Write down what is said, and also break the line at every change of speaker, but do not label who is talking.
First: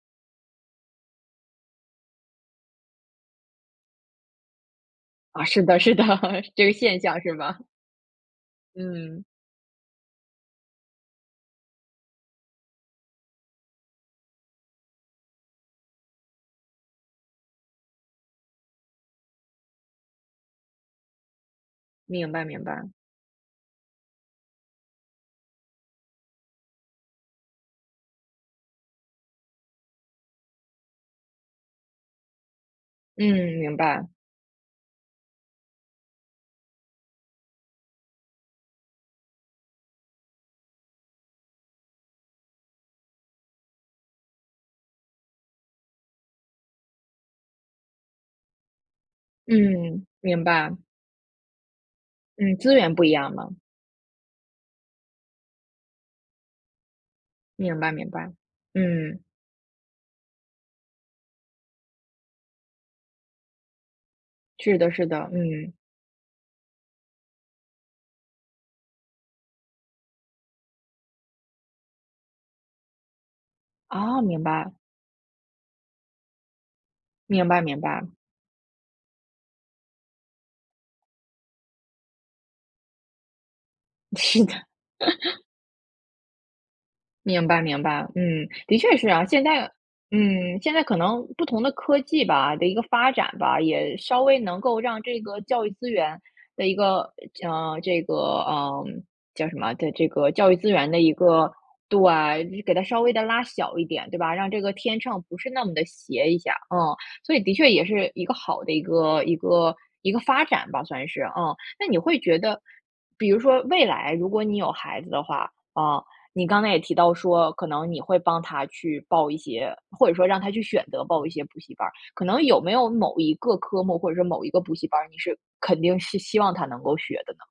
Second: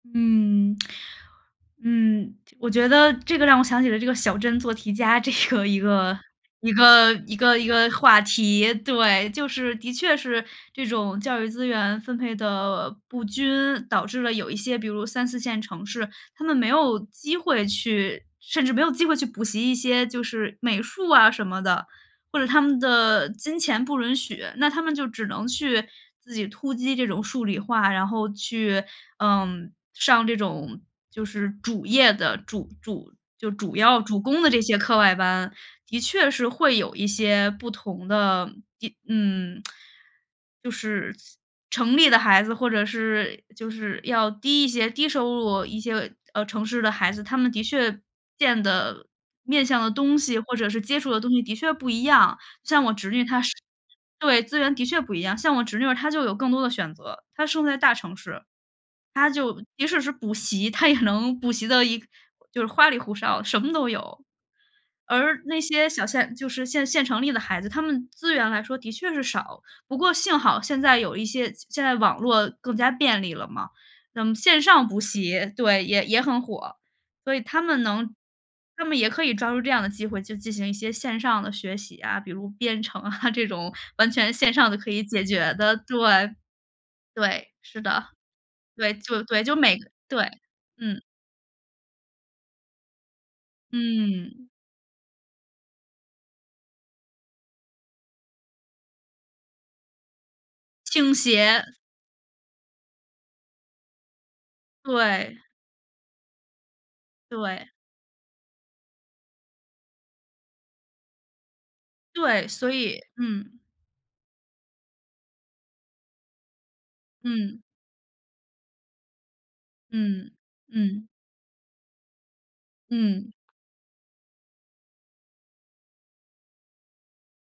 嗯。嗯，我觉得这个让我想起了这个小镇做题家这
啊，是
个一
的是的，
个
这
一
个现
个
象是
一个
吧？
一个话题。
嗯。
对，就是的确是这种教育资源分配的不均，导致了有一些，比如3，4线城市，他们没有机会去甚至没有机会去补习一些就是美术啊什么的。
明
或
白
者他
明
们
白。
的金钱不允许，那他们就只能去自己突击这种数理化，然后去，嗯，上这种就是主业的主主就
嗯，
主
明
要
白。
主攻的这些课外班，的确是会有一些不同的地嗯，就是城里的孩子，或者是就是要低一些，低收入一些，呃，城市的孩子，他们的确见的、面向的
嗯，
东西，
明
或者
白。
是接触的东西的确不一样。
嗯，资源不一样嘛。
像我侄女她是对，资源的确不一样，像我侄女儿她就有更多的选择，她生活在
明白
大
明
城
白。
市，
嗯。
她就即使是补习，她也能补习的就是花里胡哨，什么都有。
是的是的，
而那
嗯。
些小县就是县县城里的孩子，他们资源来说的确是少。不过幸好现在有一些现在网络更加便利了嘛，
哦，
那么
明
线
白。
上补习对，也也很火，所以
明
他
白明
们
白。
能他们也可以抓住这样的机会去进行一些线上的学习啊，比如编程啊，这种完全
是
线
的。
上的可以解 决的，对。对，
明白
是
明
的，
白，嗯，的
对，
确是
就
啊，
对，
现
就
在
每对，
嗯，现在可
嗯。
能不同的科技吧，的一个发展吧，也稍微
嗯。
能够让这个教育资源的一个，呃这个，呃叫什么的这个教育资源的
倾
一个
斜。
对，给它稍微地拉小一点，对吧？让这个天秤不
对。
是那么地斜一下，嗯。所以的
对。
确也是一个好的一个一个一个发展吧，算是啊。那你会觉
对，
得
所以
比如
嗯。
说未来如果你有孩子的话，啊，你刚才也提到说，
嗯。
可能你会帮他去报一些或者说
嗯，
让他去选择
嗯。
报一些补习班儿。可能有没有某
嗯。
一个科目，或者说某一个补习班儿，你是肯定是希望他能够学的呢？